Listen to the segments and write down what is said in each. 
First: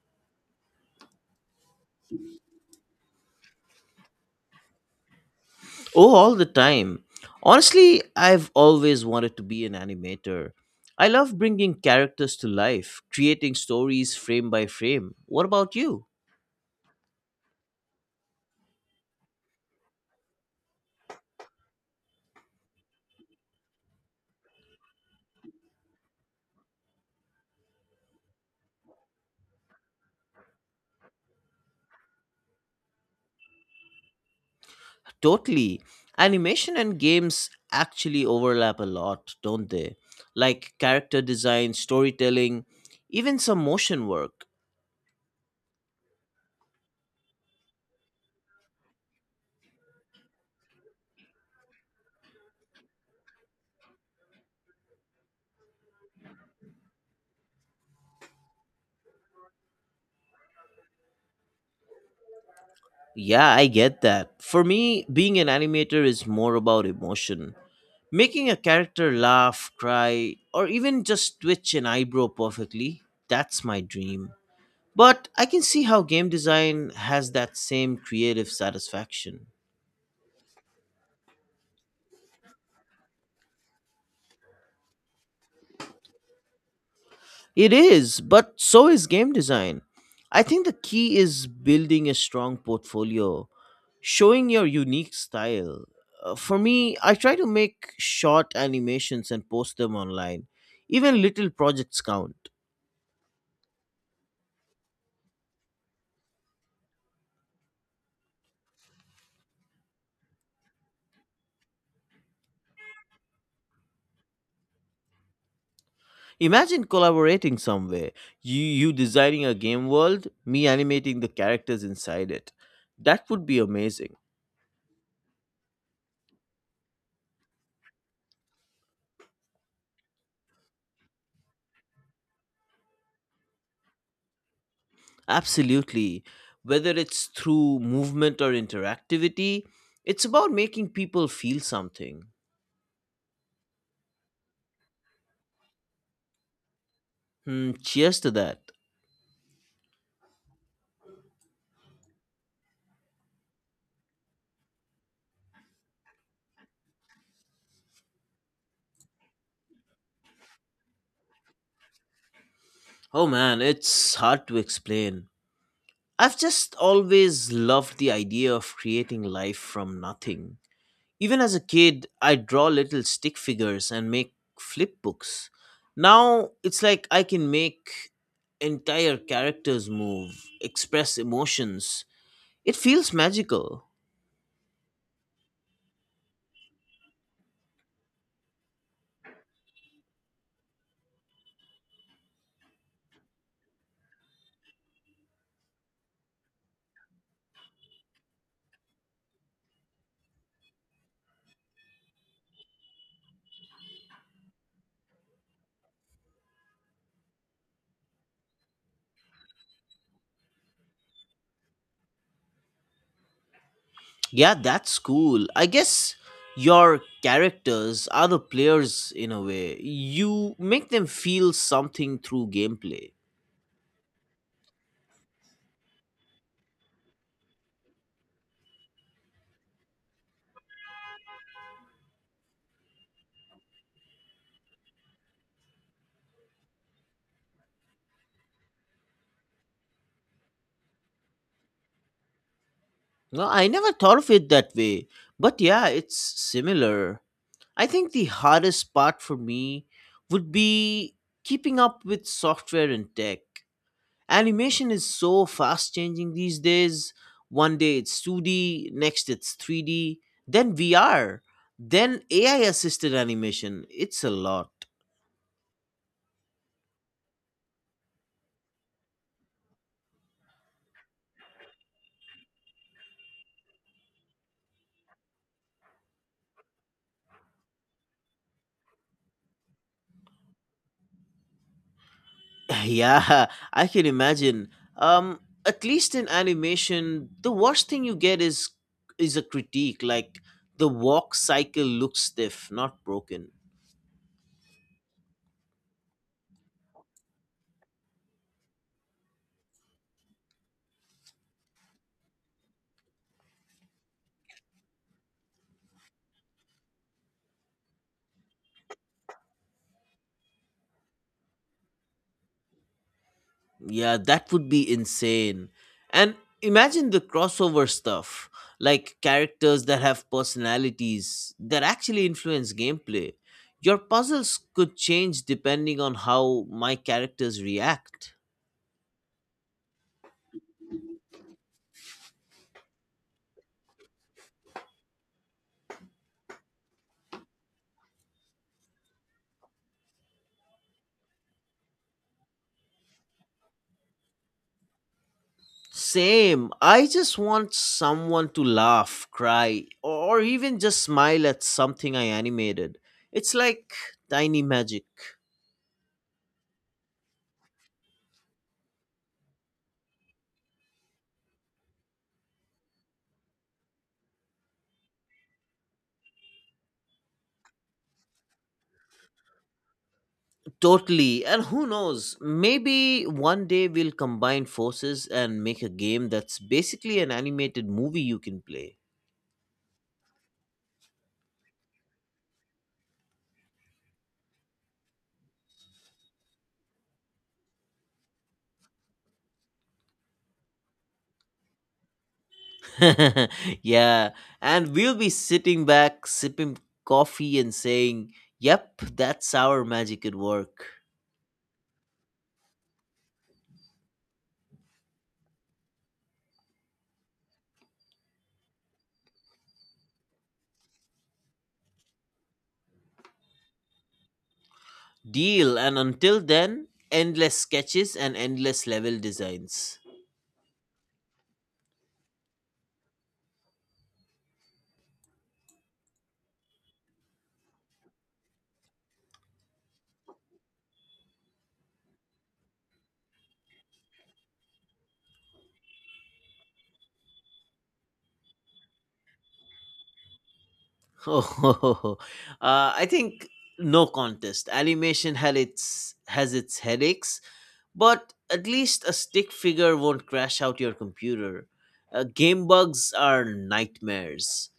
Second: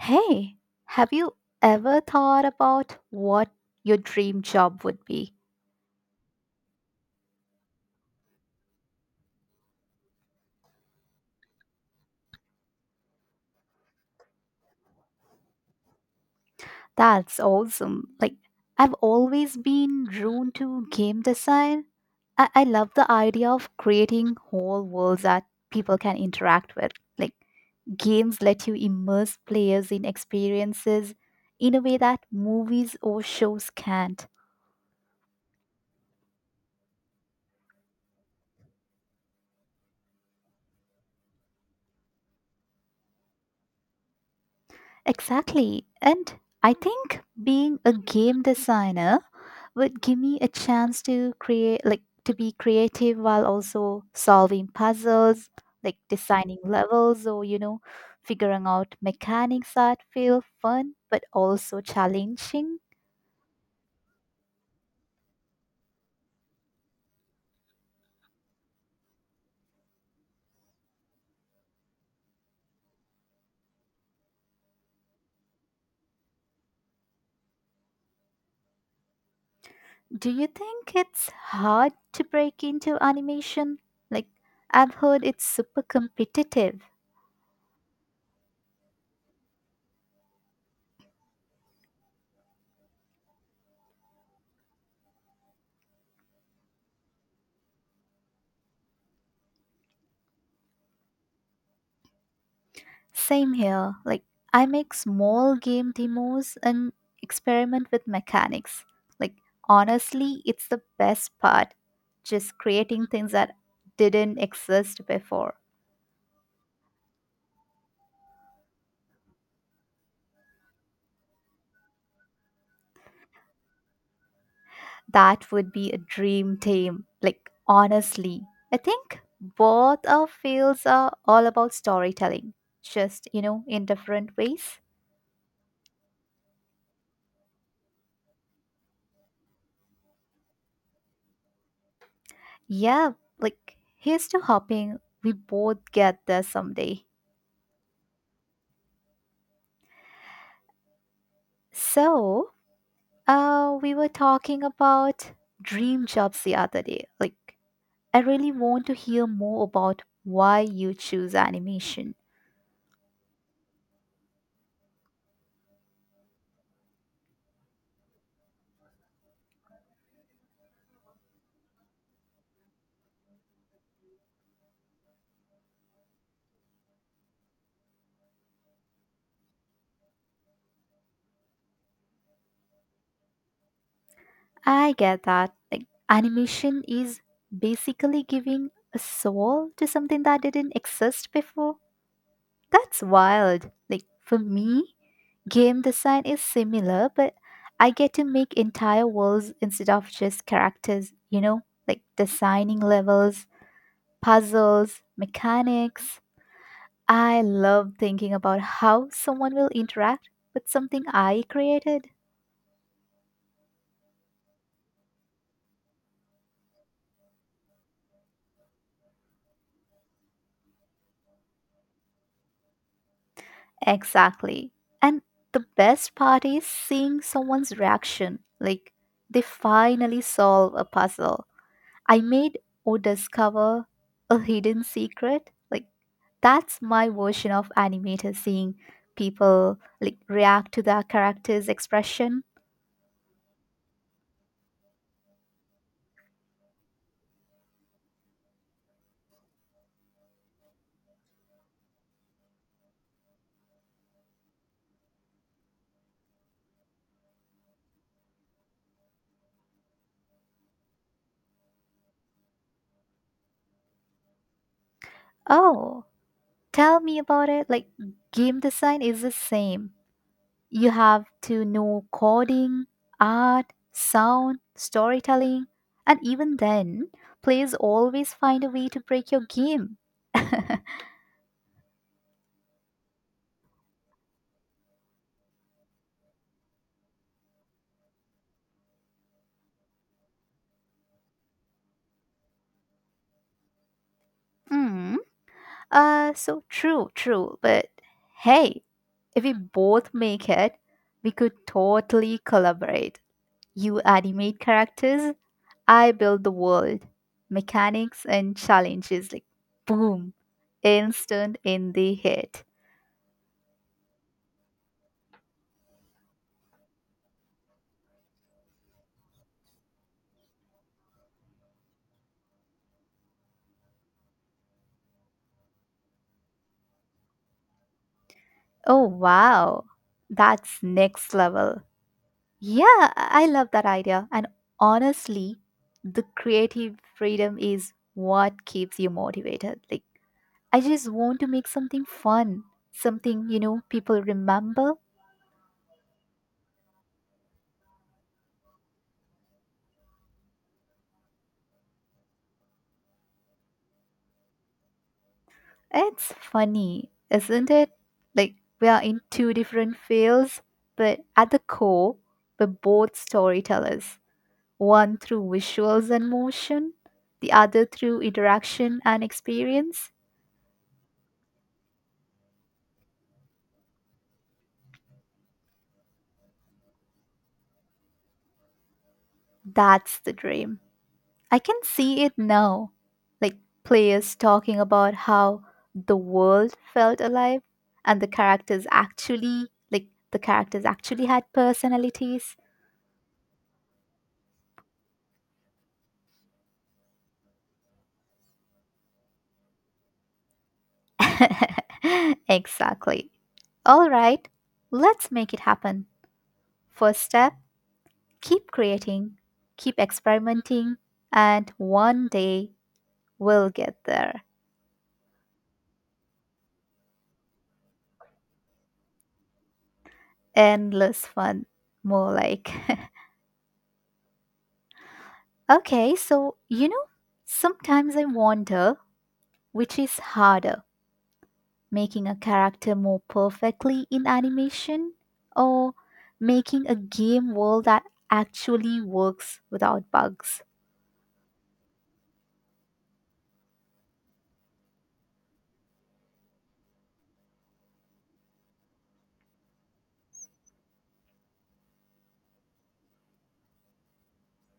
Hey, have you ever thought about what your dream job would be? Oh, all the time. Honestly, I've always wanted to be an animator. I love bringing characters to life, creating stories frame by frame. What about you? That's awesome. Like, I've always been drawn to game design. I love the idea of creating whole worlds that people can interact with. Like, games let you immerse players in experiences in a way that movies or shows can't. Totally. Animation and games actually overlap a lot, don't they? Like character design, storytelling, even some motion work. Exactly. And I think being a game designer would give me a chance to create, like, to be creative while also solving puzzles, like designing levels or, figuring out mechanics that feel fun but also challenging. Yeah, I get that. For me, being an animator is more about emotion. Making a character laugh, cry, or even just twitch an eyebrow perfectly, that's my dream. But I can see how game design has that same creative satisfaction. Do you think it's hard to break into animation? Like, I've heard it's super competitive. It is, but so is game design. I think the key is building a strong portfolio, showing your unique style. For me, I try to make short animations and post them online. Even little projects count. Same here. Like, I make small game demos and experiment with mechanics. Like, honestly, it's the best part. Just creating things that didn't exist before. Imagine collaborating some way. You designing a game world, me animating the characters inside it. That would be amazing. That would be a dream team. Like, honestly, I think both our fields are all about storytelling, just, in different ways. Absolutely. Whether it's through movement or interactivity, it's about making people feel something. Yeah, like, here's to hoping we both get there someday. Hmm, cheers to that. So, we were talking about dream jobs the other day. Like, I really want to hear more about why you choose animation. Oh man, it's hard to explain. I've just always loved the idea of creating life from nothing. Even as a kid, I draw little stick figures and make flip books. Now it's like I can make entire characters move, express emotions. It feels magical. I get that. Like, animation is basically giving a soul to something that didn't exist before. That's wild. Like, for me, game design is similar, but I get to make entire worlds instead of just characters, you know? Like, designing levels, puzzles, mechanics I love thinking about how someone will interact with something I created. Yeah, that's cool. I guess your characters are the players in a way. You make them feel something through gameplay. Exactly. And the best part is seeing someone's reaction. Like, they finally solve a puzzle I made or discover a hidden secret. Like, that's my version of animator seeing people like react to their character's expression. No, I never thought of it that way. But yeah, it's similar. I think the hardest part for me would be keeping up with software and tech. Animation is so fast changing these days. One day it's 2D, next it's 3D, then VR, then AI assisted animation. It's a lot. Oh, tell me about it. Like, game design is the same. You have to know coding, art, sound, storytelling, and even then, players always find a way to break your game. Yeah, I can imagine. Um, at least in animation, the worst thing you get is a critique like the walk cycle looks stiff, not broken. Hmm. So true, true. But hey, if we both make it, we could totally collaborate. You animate characters, I build the world, mechanics and challenges like boom, instant in the head. Yeah, that would be insane. And imagine the crossover stuff, like characters that have personalities that actually influence gameplay. Your puzzles could change depending on how my characters react. Oh, wow. That's next level. Yeah, I love that idea. And honestly, the creative freedom is what keeps you motivated. Like, I just want to make something fun, something, people remember. Same. I just want someone to laugh, cry, or even just smile at something I animated. It's like tiny magic. It's funny, isn't it? Like, we are in two different fields, but at the core, we're both storytellers, one through visuals and motion, the other through interaction and experience. Totally. And who knows? Maybe one day we'll combine forces and make a game that's basically an animated movie you can play. That's the dream. I can see it now. Like players talking about how the world felt alive and the characters actually had personalities. Yeah. And we'll be sitting back, sipping coffee, and saying, "Yep, that's our magic at work." exactly. All right. Let's make it happen. First step, keep creating, keep experimenting, and one day we'll get there. Deal. And until then, endless sketches and endless level designs. Endless fun, more like. Okay, so sometimes I wonder which is harder, making a character more perfectly in animation or making a game world that actually works without bugs. Oh, I think no contest. Animation had its has its headaches. But at least a stick figure won't crash out your computer. Game bugs are nightmares.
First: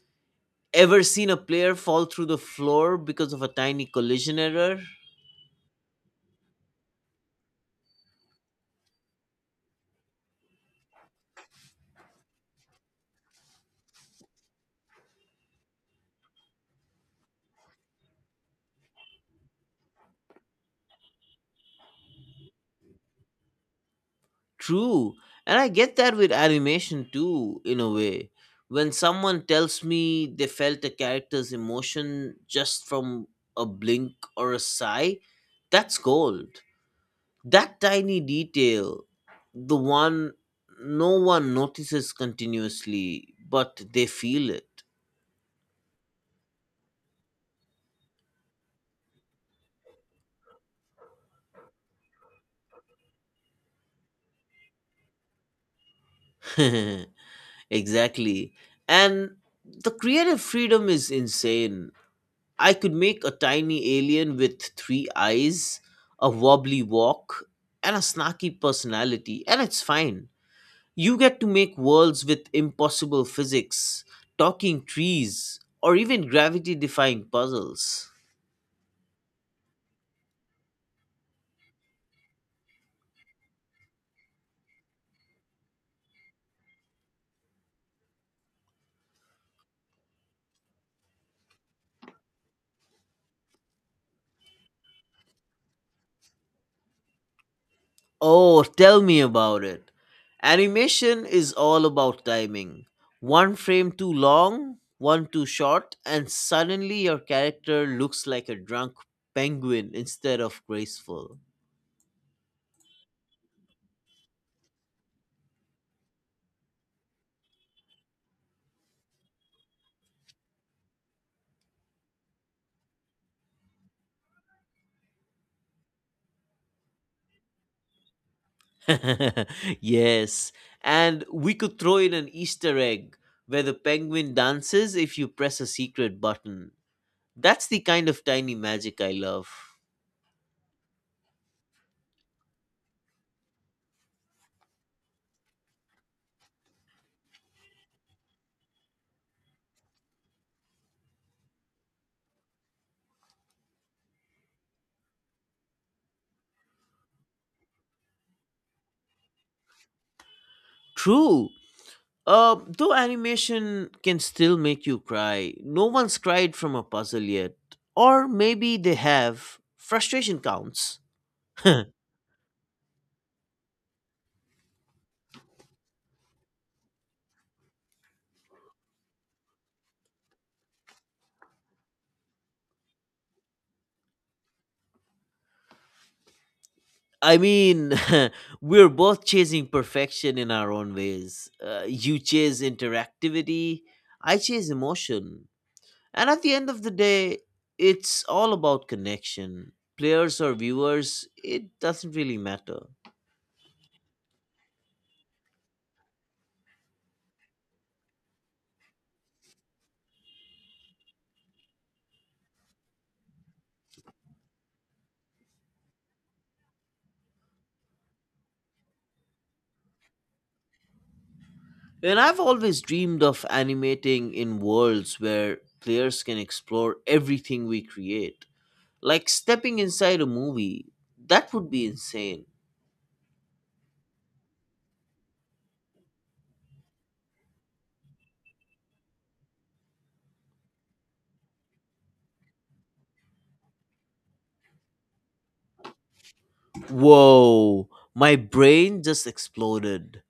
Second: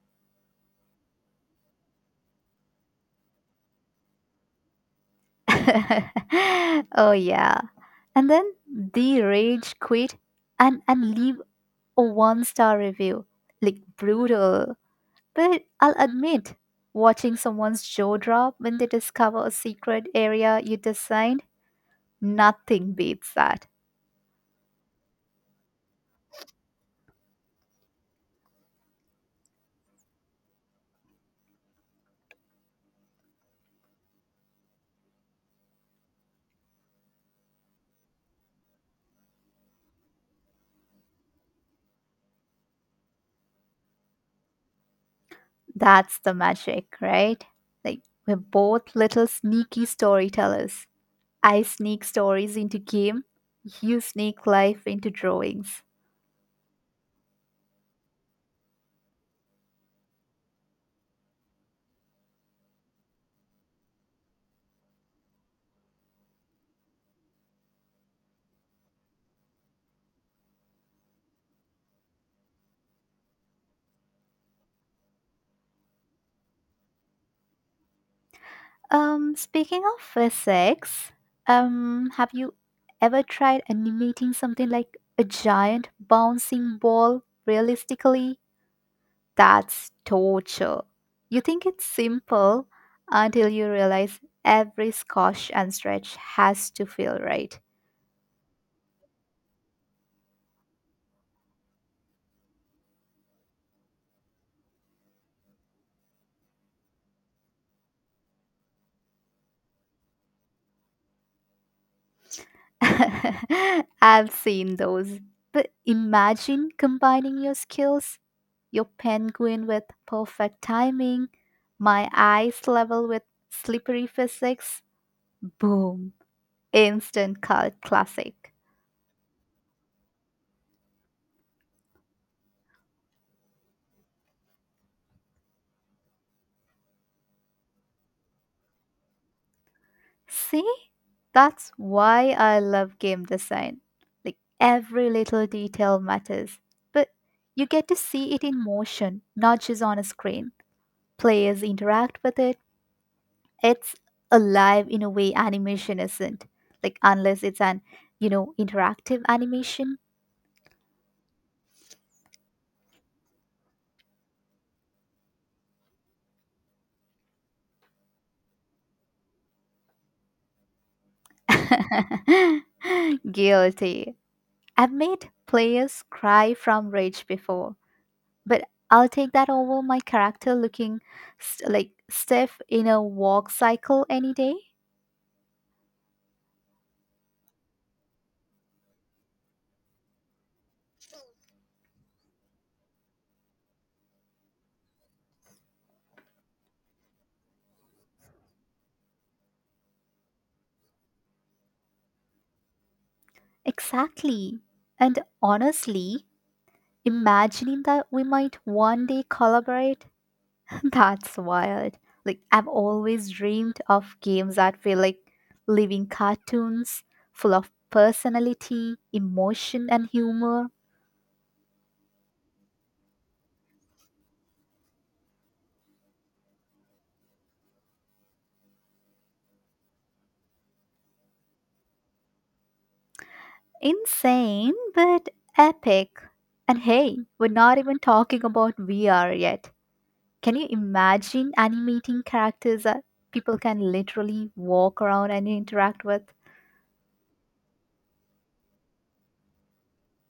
Ever seen a player fall through the floor because of a tiny collision error? oh, yeah. And then they rage quit and leave a one star review. Like, brutal. But I'll admit, watching someone's jaw drop when they discover a secret area you designed Nothing beats that. True. And I get that with animation too, in a way. When someone tells me they felt a character's emotion just from a blink or a sigh, that's gold. That tiny detail, the one no one notices continuously, but they feel That's the magic, right? Like, we're both little sneaky storytellers. I sneak stories into game, you sneak life into drawings. it. Exactly. And the creative freedom is insane. I could make a tiny alien with three eyes, a wobbly walk, and a snarky personality, and it's fine. You get to make worlds with impossible physics, talking trees, or even gravity defying puzzles. Speaking of physics, have you ever tried animating something like a giant bouncing ball realistically? That's torture. You think it's simple until you realize every squash and stretch has to feel right. Oh, tell me about it. Animation is all about timing. One frame too long, one too short, and suddenly your character looks like a drunk penguin instead of graceful. I've seen those. But imagine combining your skills, your penguin with perfect timing, my eyes level with slippery physics, boom, instant cult classic. Yes, and we could throw in an Easter egg where the penguin dances if you press a secret button. That's the kind of tiny magic I love. See? That's why I love game design. Like every little detail matters, but you get to see it in motion, not just on a screen. Players interact with it it's alive in a way animation isn't like unless it's an interactive animation True. Though animation can still make you cry, no one's cried from a puzzle yet. Or maybe they have. Frustration counts. guilty I've made players cry from rage before but I'll take that over my character looking stiff in a walk cycle any day I mean, we're both chasing perfection in our own ways. You chase interactivity, I chase emotion. And at the end of the day, it's all about connection. Players or viewers, it doesn't really matter. exactly and honestly imagining that we might one day collaborate That's wild. Like, I've always dreamed of games that feel like living cartoons, full of personality, emotion, and humor. And I've always dreamed of animating in worlds where players can explore everything we create. Like stepping inside a movie. That would be insane. Insane, but epic. And hey, we're not even talking about VR yet. Can you imagine animating characters that people can literally walk around and interact with? Whoa, my brain just exploded.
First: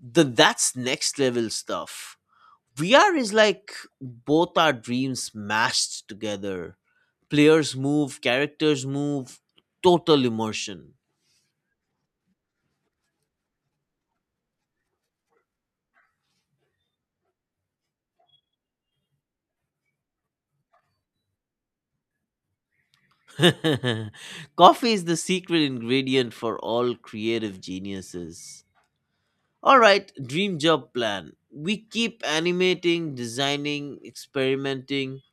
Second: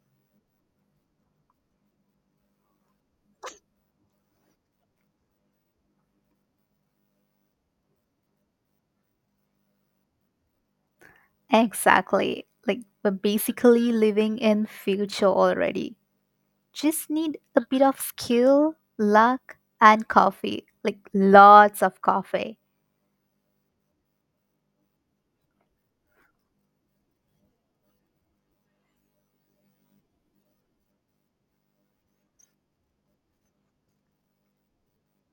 That's next level stuff. VR is like both our dreams mashed together. Players move, characters move, total immersion. Exactly. Like, we're basically living in future already. Just need a bit of skill, luck, and coffee. Like lots of coffee. Coffee is the secret ingredient for all creative geniuses. Alright, dream job plan. We keep animating, designing, experimenting,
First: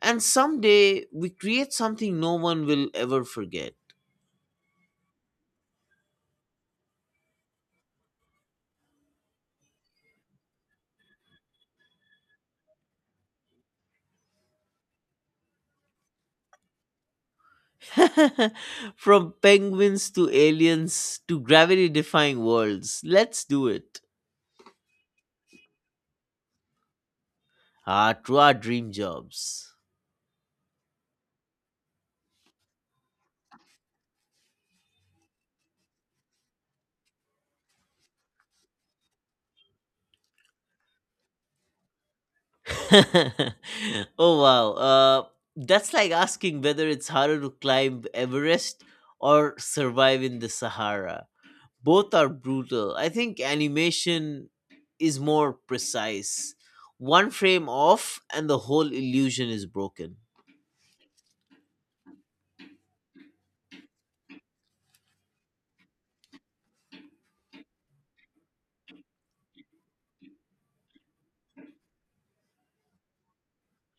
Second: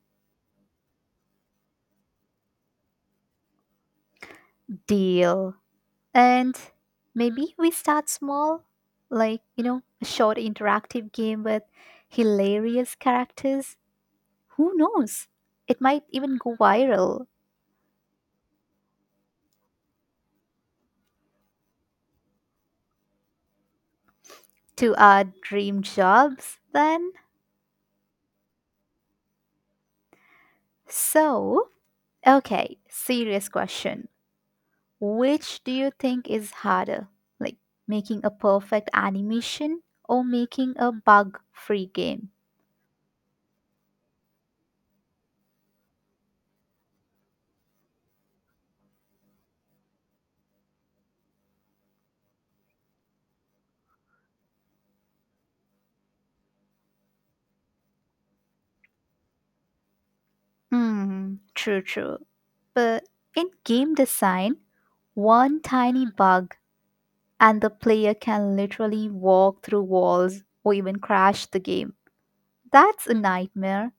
and someday we create something no one will ever forget. Deal. And maybe we start small, like, a short interactive game with hilarious characters. Who knows? It might even go viral From penguins to aliens to gravity defying worlds, let's do it. to our dream jobs then. Ah, to our dream jobs. So, okay, serious question. Which do you think is harder? Like making a perfect animation or making a bug free game? Oh wow. That's like asking whether it's harder to climb Everest or survive in the Sahara. Both are brutal. I think animation is more precise. One frame off and the whole illusion is broken. Hmm, true, true. But in game design, one tiny bug and the player can literally walk through walls or even crash the game. That's a nightmare.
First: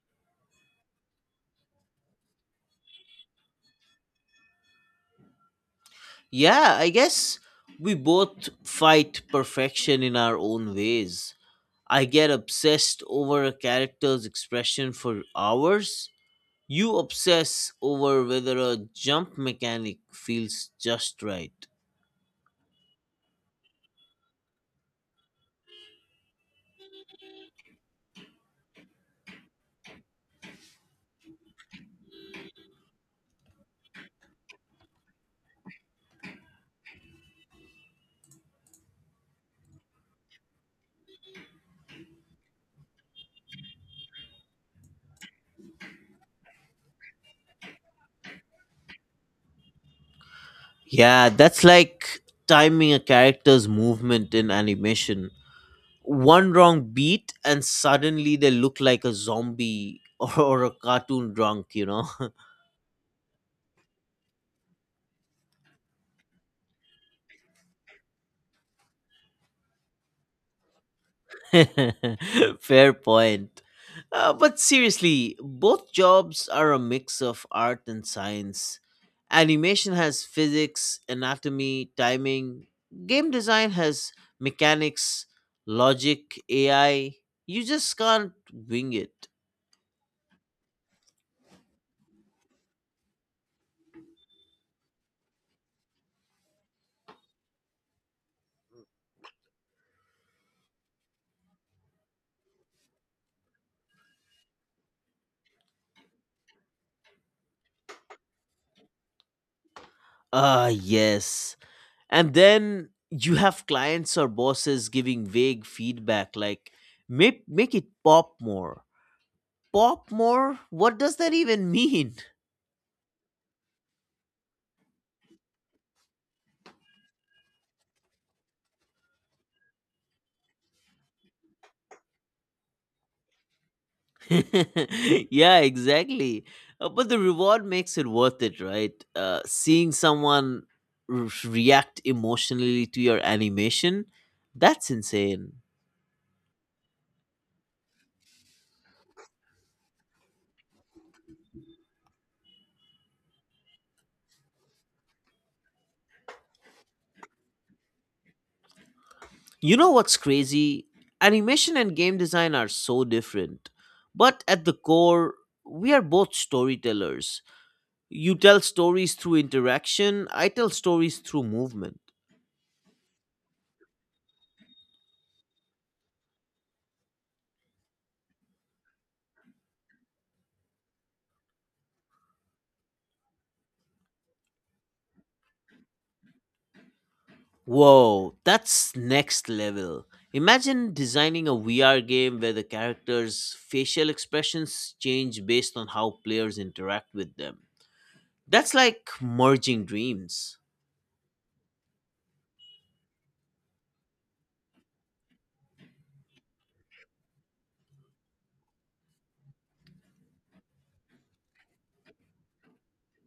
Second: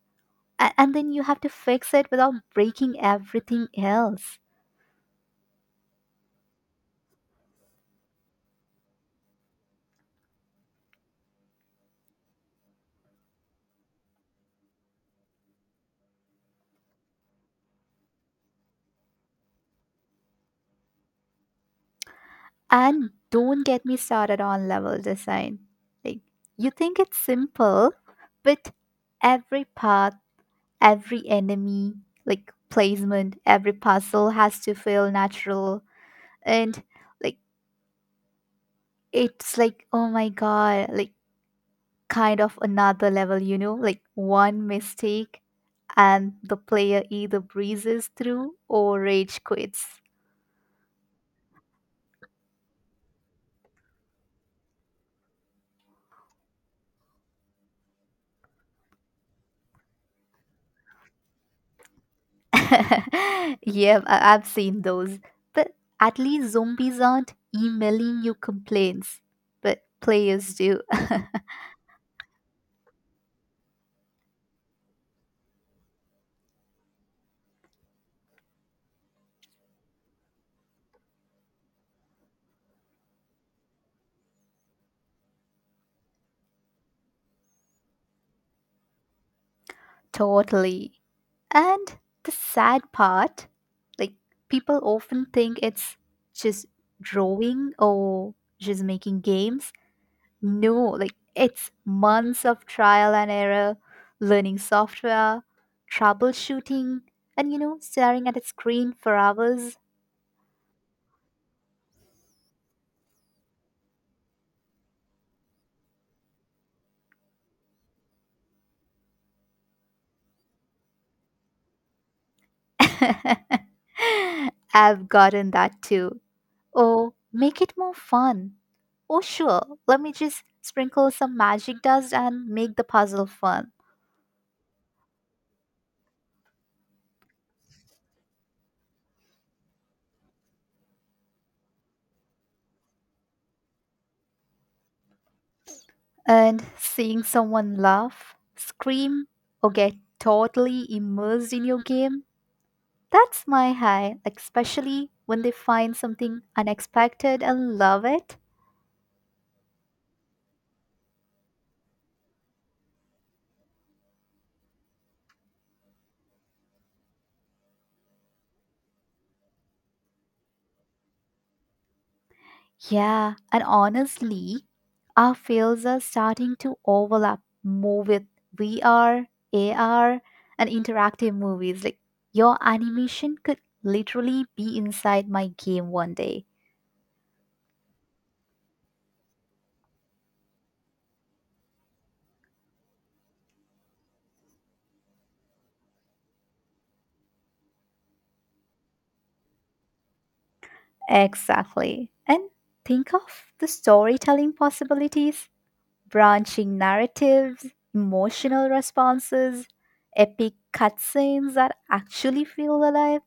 And then you have to fix it without breaking everything else. Yeah, I guess we both fight perfection in our own ways. I get obsessed over a character's expression for hours. You obsess over whether a jump mechanic feels just right. And don't get me started on level design. Like, you think it's simple, but every path, every enemy, like placement, every puzzle has to feel natural. And like, it's like, oh my god, like kind of another level, you know? Like, one mistake and the player either breezes through or rage quits. Yeah, that's like timing a character's movement in animation. One wrong beat, and suddenly they look like a zombie or a cartoon drunk, you know? yep, I've seen those. But at least zombies aren't emailing you complaints, but players do. Fair point. But seriously, both jobs are a mix of art and science. Animation has physics, anatomy, timing. Game design has mechanics, logic, AI. You just can't wing it. Totally. And the sad part, like people often think it's just drawing or just making games. No, like it's months of trial and error, learning software, troubleshooting, and staring at a screen for hours. Ah, yes. And then you have clients or bosses giving vague feedback like make it pop more. Pop more? What does that even mean? I've gotten that too. Oh, make it more fun. Oh, sure, let me just sprinkle some magic dust and make the puzzle fun. Yeah, exactly. But the reward makes it worth it, right? Seeing someone react emotionally to your animation, that's insane. And seeing someone laugh, scream, or get totally immersed in your game, that's my high, especially when they find something unexpected and love it. You know what's crazy? Animation and game design are so different. But at the core, we are both storytellers. You tell stories through interaction, I tell stories through movement. Yeah, and honestly, our fields are starting to overlap more with VR, AR, and interactive movies. Like your animation could literally be inside my game one day. Whoa, that's next level. Imagine designing a VR game where the characters' facial expressions change based on how players interact with them. That's like merging dreams. Exactly. And think of the storytelling possibilities, branching narratives, emotional responses, epic cutscenes that actually feel alive.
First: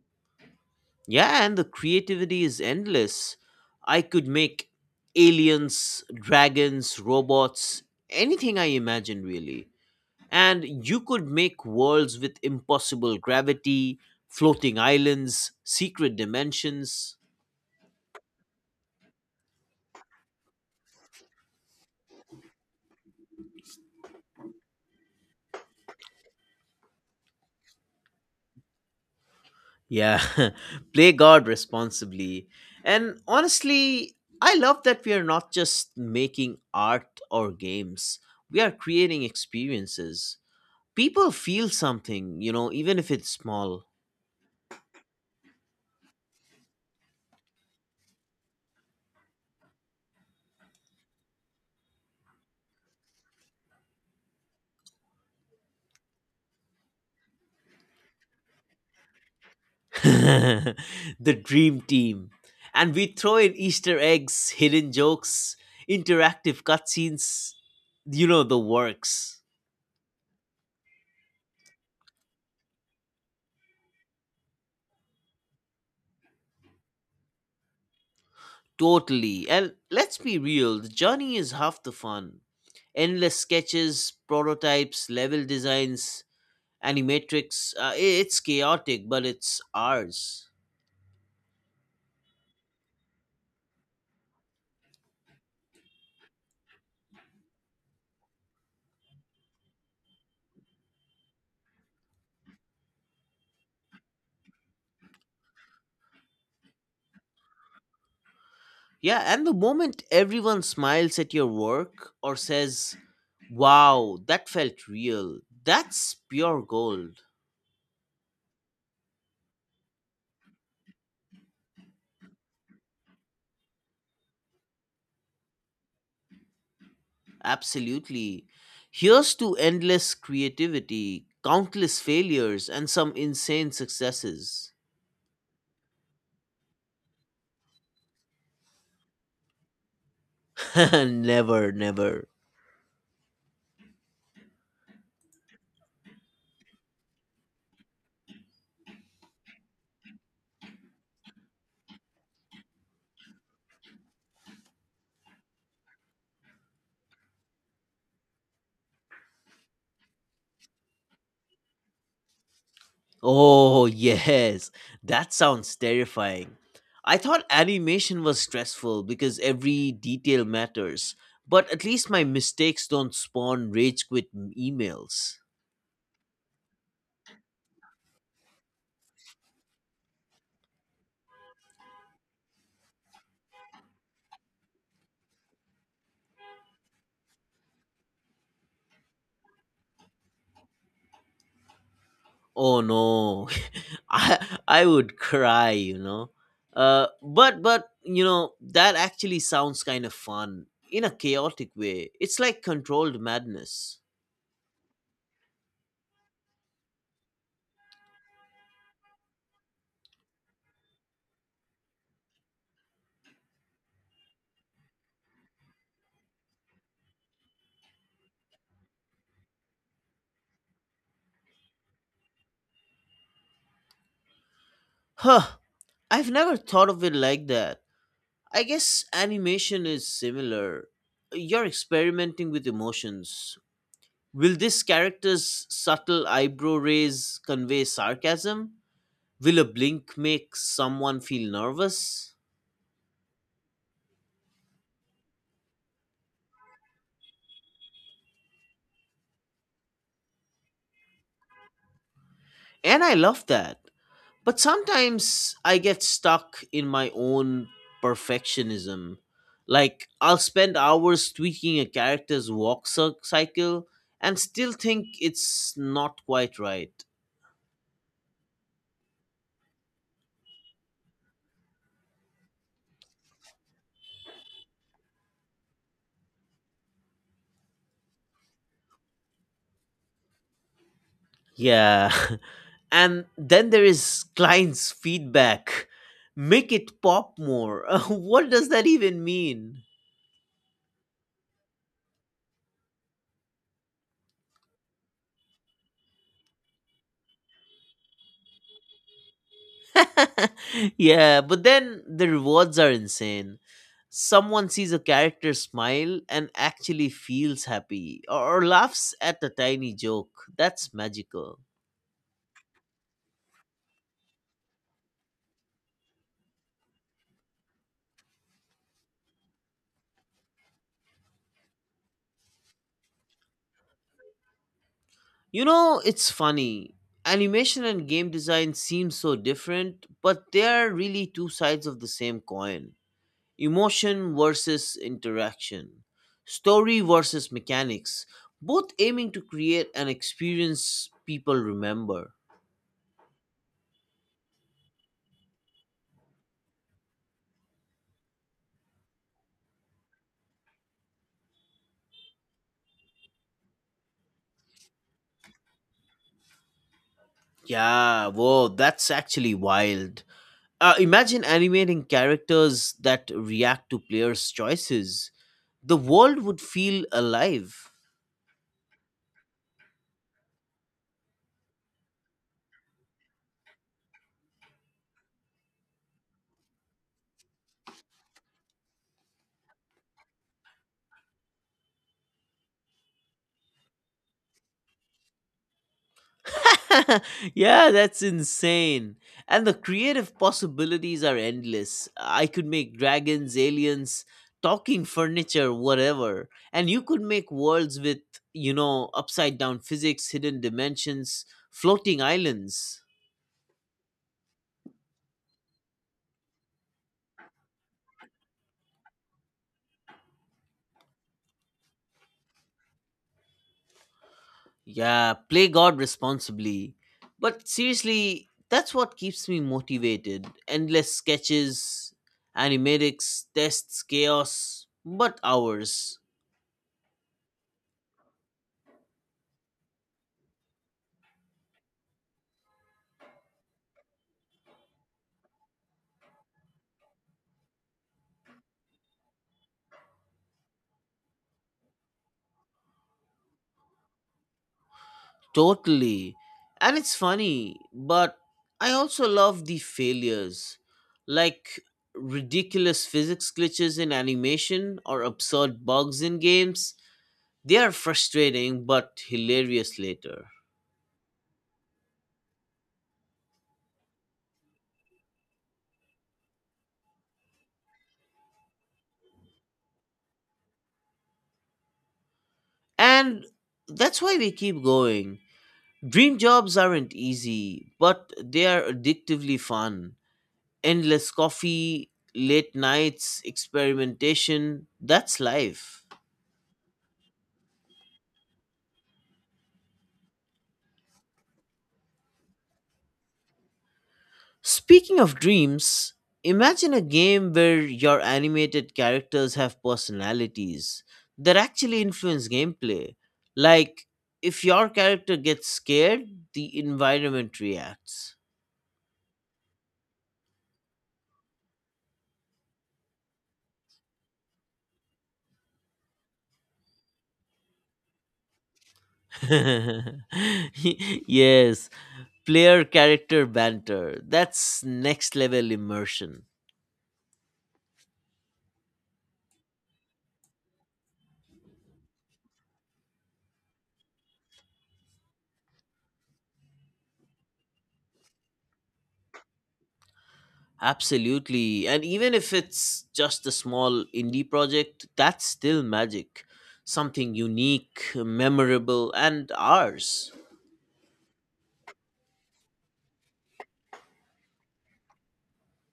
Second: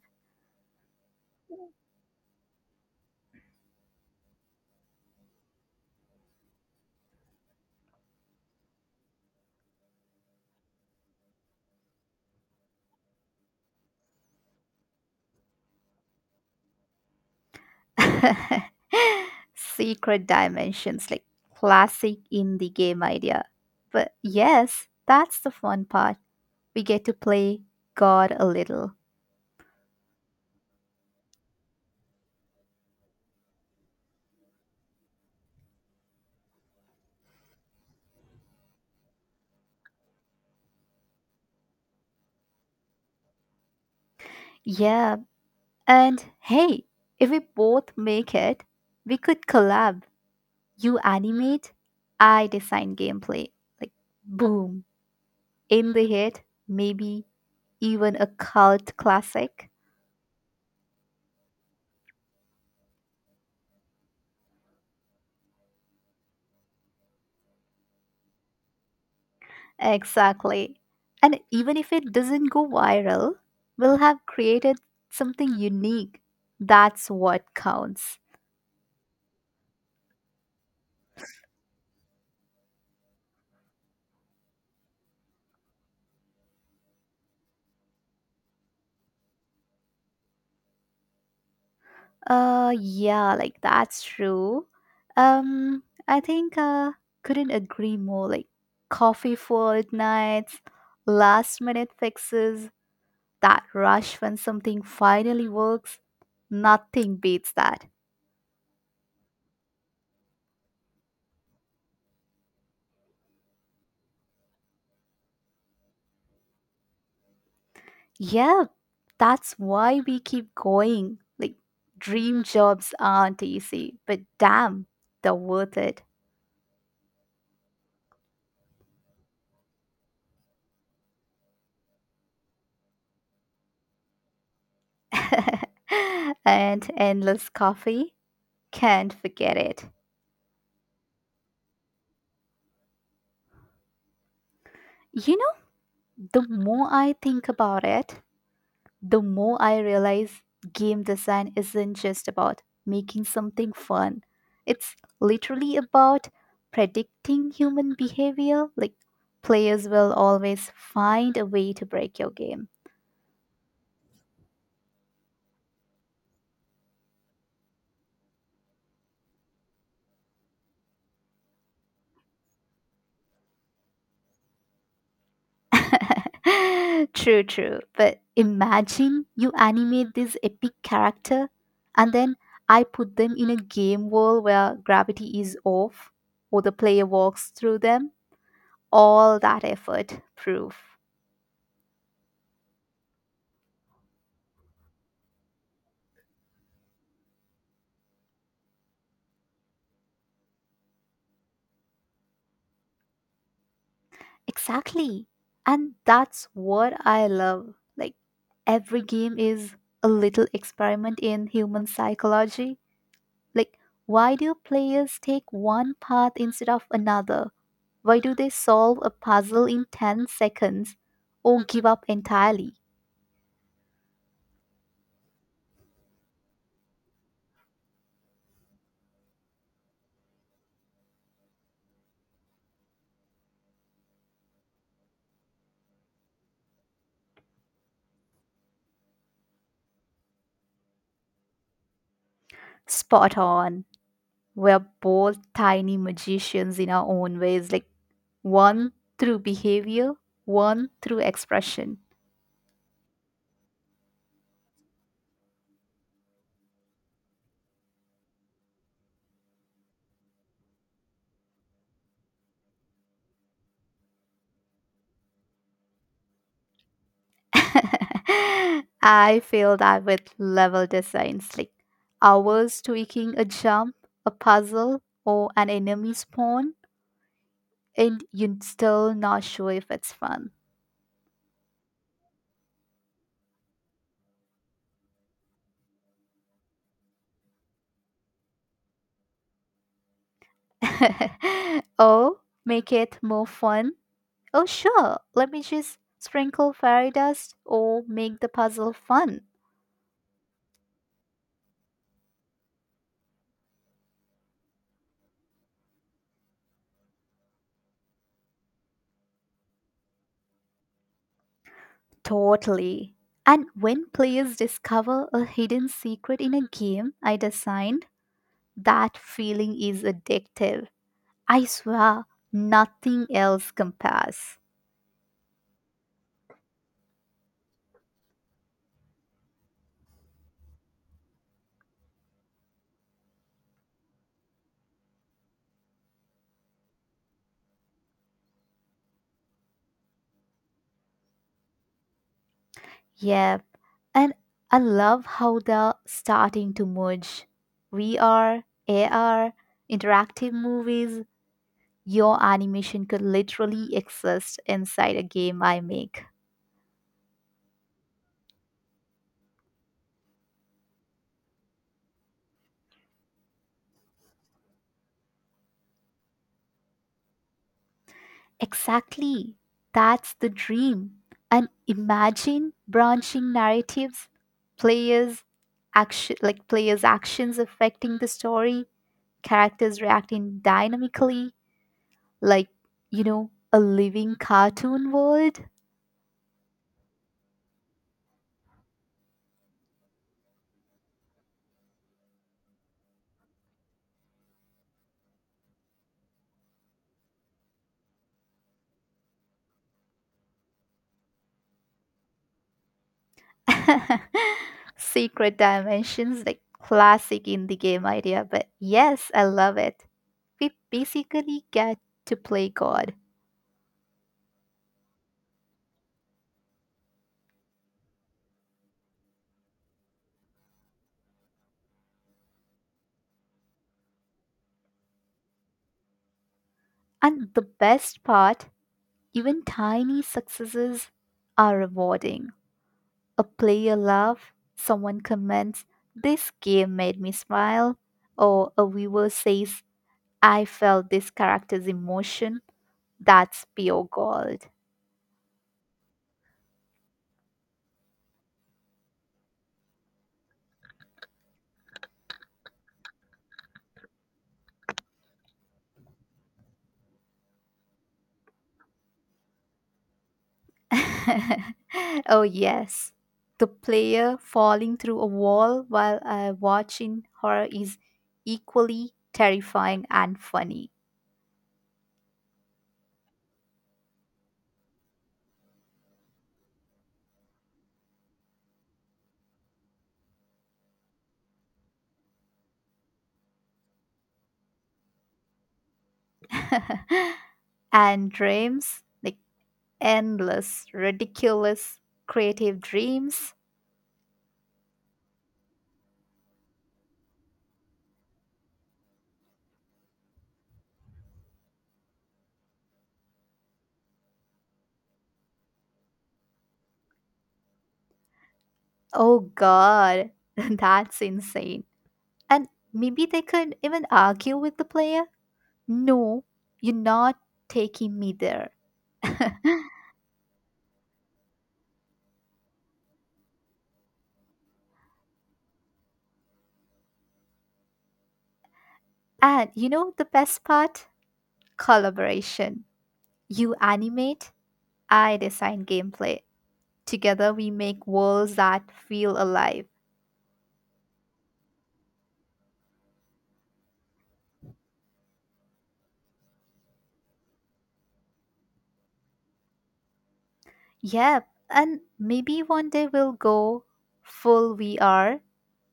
Yeah, and the creativity is endless. I could make aliens, dragons, robots, anything I imagine, really. And you could make worlds with impossible gravity, floating islands, secret dimensions. Secret dimensions, like classic indie game idea. But yes, that's the fun part. We get to play God a little. Yeah, play God responsibly. And honestly, I love that we are not just making art or games, we are creating experiences. People feel something, you know, even if it's small. Yeah, and hey, if we both make it, we could collab. You animate, I design gameplay. Like, boom, in the hit, maybe even a cult classic. The dream team. And we throw in Easter eggs, hidden jokes, interactive cutscenes, you know, the works. Exactly. And even if it doesn't go viral, we'll have created something unique. That's what counts. Totally. And let's be real, the journey is half the fun. Endless sketches, prototypes, level designs, animatrix. It's chaotic, but it's ours. Yeah, like that's true. I think couldn't agree more like coffee for nights, last minute fixes, that rush when something finally works, nothing beats that. Yeah, and the moment everyone smiles at your work or says, "Wow, that felt real," that's pure gold. Yeah, that's why we keep going. Like, dream jobs aren't easy, but damn, they're worth it. Absolutely. Here's to endless creativity, countless failures, and some insane successes. and endless coffee, can't forget it. Never, never. You know, the more I think about it, the more I realize game design isn't just about making something fun. It's literally about predicting human behavior. Like, players will always find a way to break your game. Oh, yes. That sounds terrifying. I thought animation was stressful because every detail matters, but at least my mistakes don't spawn rage quit emails. true, true. But imagine you animate this epic character and then I put them in a game world where gravity is off or the player walks through them. All that effort, proof. Oh no. I would cry, you know. But you know, that actually sounds kind of fun in a chaotic way. It's like controlled madness. Exactly. And that's what I love. Like, every game is a little experiment in human psychology. Like, why do players take one path instead of another? Why do they solve a puzzle in 10 seconds or give up entirely? Huh. I've never thought of it like that. I guess animation is similar. You're experimenting with emotions. Will this character's subtle eyebrow raise convey sarcasm? Will a blink make someone feel nervous? Spot on. We're both tiny magicians in our own ways, like one through behavior, one through expression. And I love that. But sometimes I get stuck in my own perfectionism. Like, I'll spend hours tweaking a character's walk cycle and still think it's not quite right. I feel that with level designs, like hours tweaking a jump, a puzzle, or an enemy spawn and you're still not sure if it's fun. Yeah. And then there is clients' feedback. Make it pop more. What does that even mean? oh, make it more fun. Oh, sure, let me just sprinkle fairy dust or make the puzzle fun. Yeah, but then the rewards are insane. Someone sees a character smile and actually feels happy or laughs at a tiny joke. That's magical. Totally. And when players discover a hidden secret in a game I designed, that feeling is addictive. I swear, nothing else compares. You know, it's funny. Animation and game design seem so different, but they are really two sides of the same coin. Emotion versus interaction, story versus mechanics, both aiming to create an experience people remember. Yeah, And I love how they're starting to merge VR, AR, interactive movies. Your animation could literally exist inside a game I make. Yeah, whoa, that's actually wild. Imagine animating characters that react to players' choices. The world would feel alive. Exactly. That's the dream. And imagine branching narratives, players players' actions affecting the story, characters reacting dynamically, like, a living cartoon world. Yeah, that's insane. And the creative possibilities are endless. I could make dragons, aliens, talking furniture, whatever. And you could make worlds with, you know, upside down physics, hidden dimensions, floating islands. Secret dimensions, like classic indie game idea, but yes, I love it. We basically get to play God. Yeah, play God responsibly. But seriously, that's what keeps me motivated. Endless sketches, animatics, tests, chaos, but hours. And the best part, even tiny successes are rewarding. A player love, someone comments, This game made me smile, or a viewer says, I felt this character's emotion. That's pure gold. Totally. And it's funny, but I also love the failures, like ridiculous physics glitches in animation or absurd bugs in games. They are frustrating but hilarious later. oh, yes. The player falling through a wall while watching horror is equally terrifying and funny. And that's why we keep going. Dream jobs aren't easy, but they are addictively fun. Endless coffee, late nights, experimentation, that's life. and dreams, like endless, ridiculous, creative dreams. Speaking of dreams, imagine a game where your animated characters have personalities that actually influence gameplay. Like, if your character gets scared, the environment reacts. Oh, God, that's insane. And maybe they could even argue with the player. No, you're not taking me there. Yes, player character banter. That's next level immersion. and you know the best part? Collaboration You animate, I design gameplay. Together we make worlds that feel alive. Absolutely. And even if it's just a small indie project, that's still magic. Something unique, memorable, and ours. Yep, and maybe one day we'll go full VR,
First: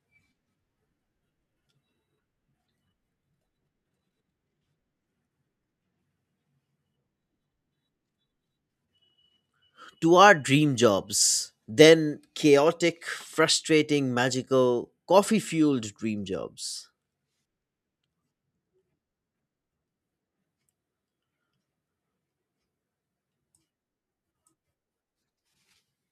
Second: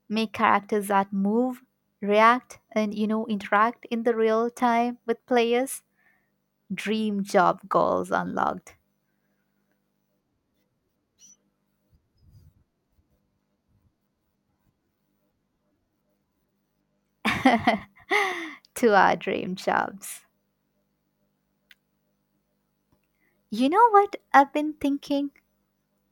make characters that move, react, and interact in the real time with players. Dream job goals unlocked. To our dream jobs. Then chaotic, frustrating, magical, coffee fueled dream jobs. to our dream jobs. You know what I've been thinking?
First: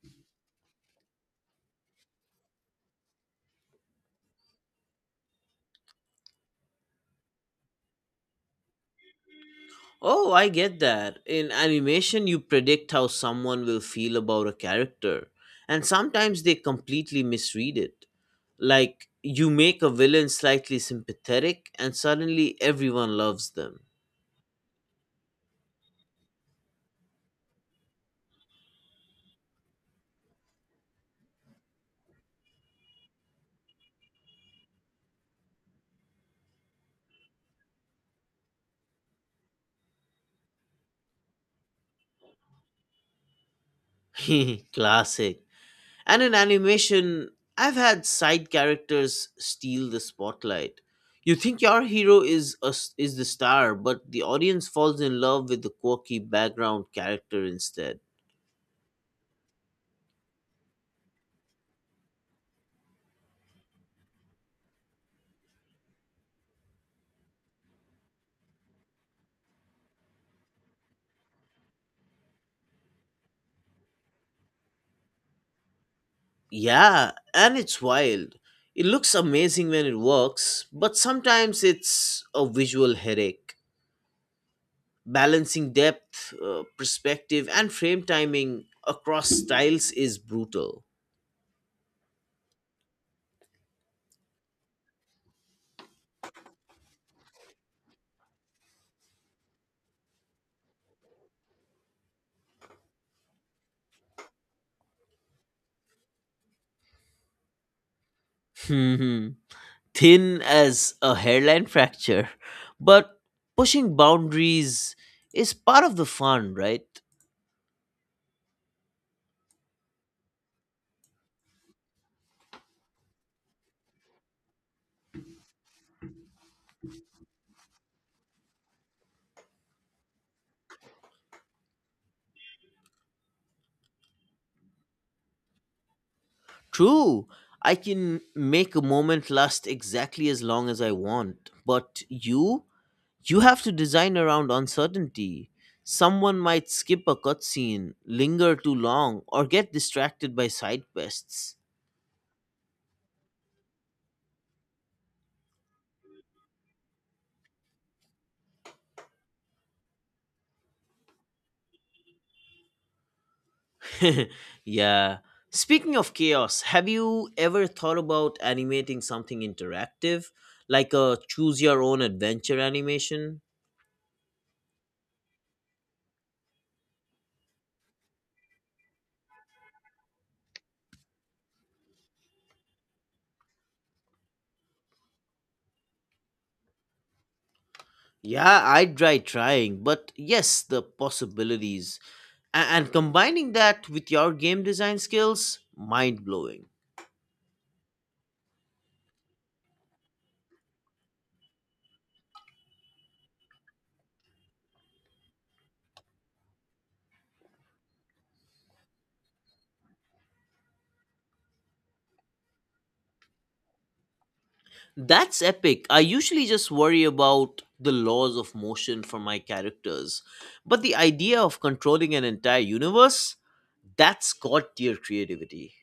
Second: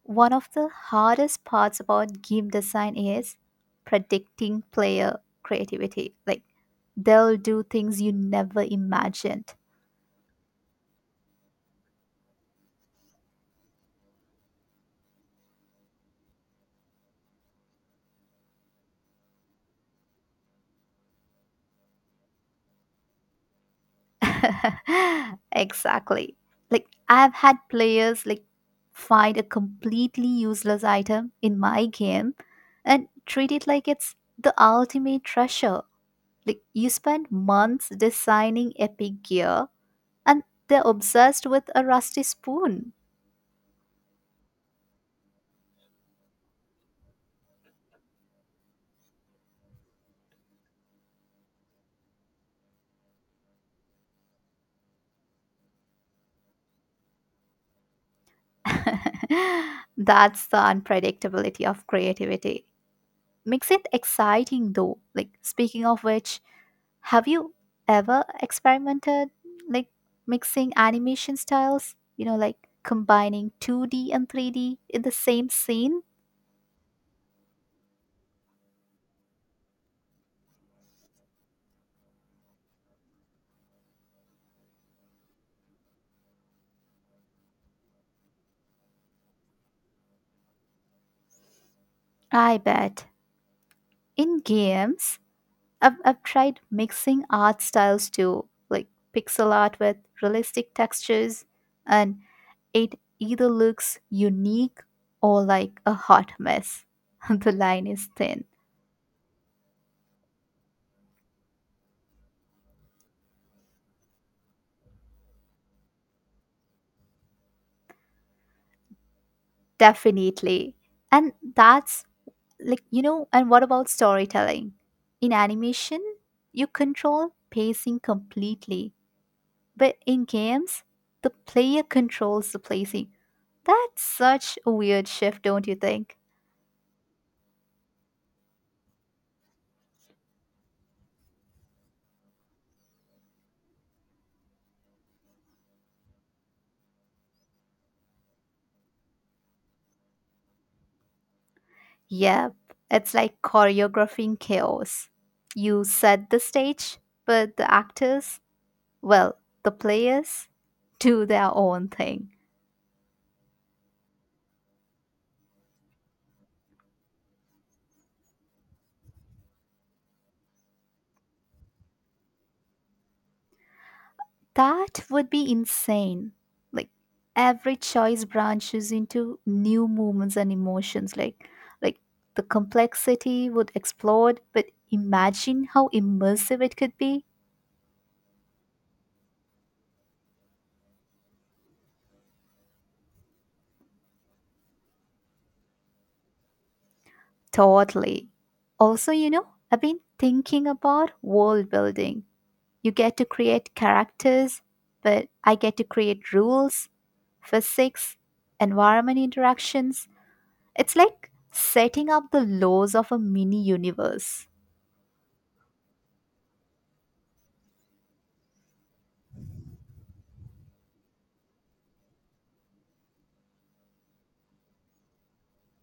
One of the hardest parts about game design is predicting player creativity. Like they'll do things you never imagined. Oh, I get that. In animation, you predict how someone will feel about a character, and sometimes they completely misread it. Like, you make a villain slightly sympathetic, and suddenly everyone loves them. exactly. Like I've had players like find a completely useless item in my game and treat it like it's the ultimate treasure. Like you spend months designing epic gear and they're obsessed with a rusty spoon. Classic. And in animation, I've had side characters steal the spotlight. You think your hero is the star, but the audience falls in love with the quirky background character instead. That's the unpredictability of creativity. Makes it exciting though. Like speaking of which, have you ever experimented like mixing animation styles, like combining 2D and 3D in the same scene? Yeah, and it's wild. It looks amazing when it works, but sometimes it's a visual headache. Balancing depth, perspective, and frame timing across styles is brutal. I bet. In games, I've tried mixing art styles too, like pixel art with realistic textures and It either looks unique or like a hot mess. the line is thin. Hmm. Thin as a hairline fracture. But pushing boundaries is part of the fun, right? Definitely. And that's like, and what about storytelling? In animation, you control pacing completely, but in games, the player controls the pacing. That's such a weird shift, don't you think? True, I can make a moment last exactly as long as I want, but you have to design around uncertainty. Someone might skip a cutscene, linger too long, or get distracted by side quests. Yep, it's like choreographing chaos. You set the stage, but the actors Well, the players do their own thing. Yeah. Speaking of chaos, have you ever thought about animating something interactive, like a choose your own adventure animation? That would be insane. Like every choice branches into new movements and emotions. Like the complexity would explode, but imagine how immersive it could be. Yeah, I'd try trying, but yes, the possibilities. And combining that with your game design skills, mind blowing. Totally. Also, you know, I've been thinking about world building. You get to create characters, but I get to create rules, physics, environment interactions It's like setting up the laws of a mini universe. That's epic. I usually just worry about the laws of motion for my characters, but the idea of controlling an entire universe, that's got your creativity.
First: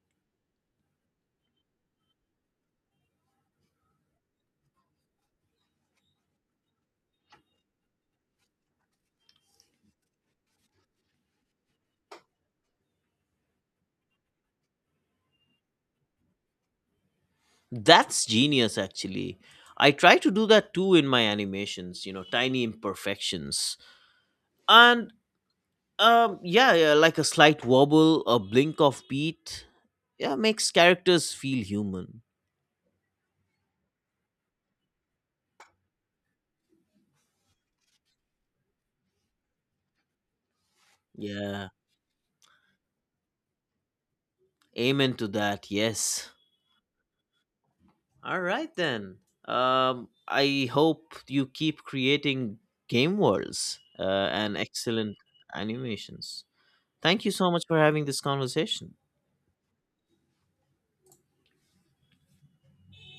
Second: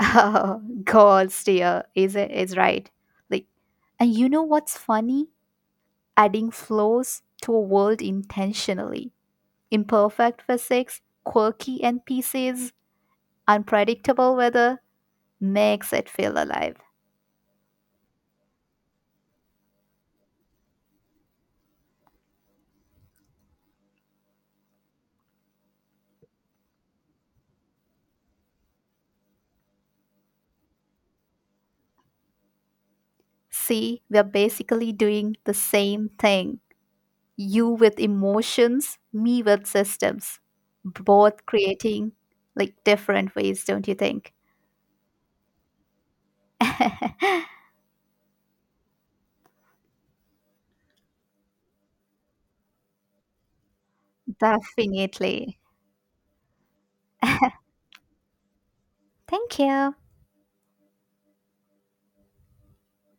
Oh, God, dear, is it is right. Like, and you know what's funny? Adding flows to a world intentionally. Imperfect physics, quirky NPCs, unpredictable weather makes it feel alive. That's genius, actually. I try to do that too in my animations, you know, tiny imperfections. And yeah, yeah, like a slight wobble, a blink of beat. Yeah, makes characters feel human. See, we are basically doing the same thing. You with emotions, me with systems. Both Yeah, creating like different ways, don't you think? amen to that, yes. All right, then. I hope you keep creating game worlds and excellent Definitely. animations. Thank you so much for having this conversation. Thank you.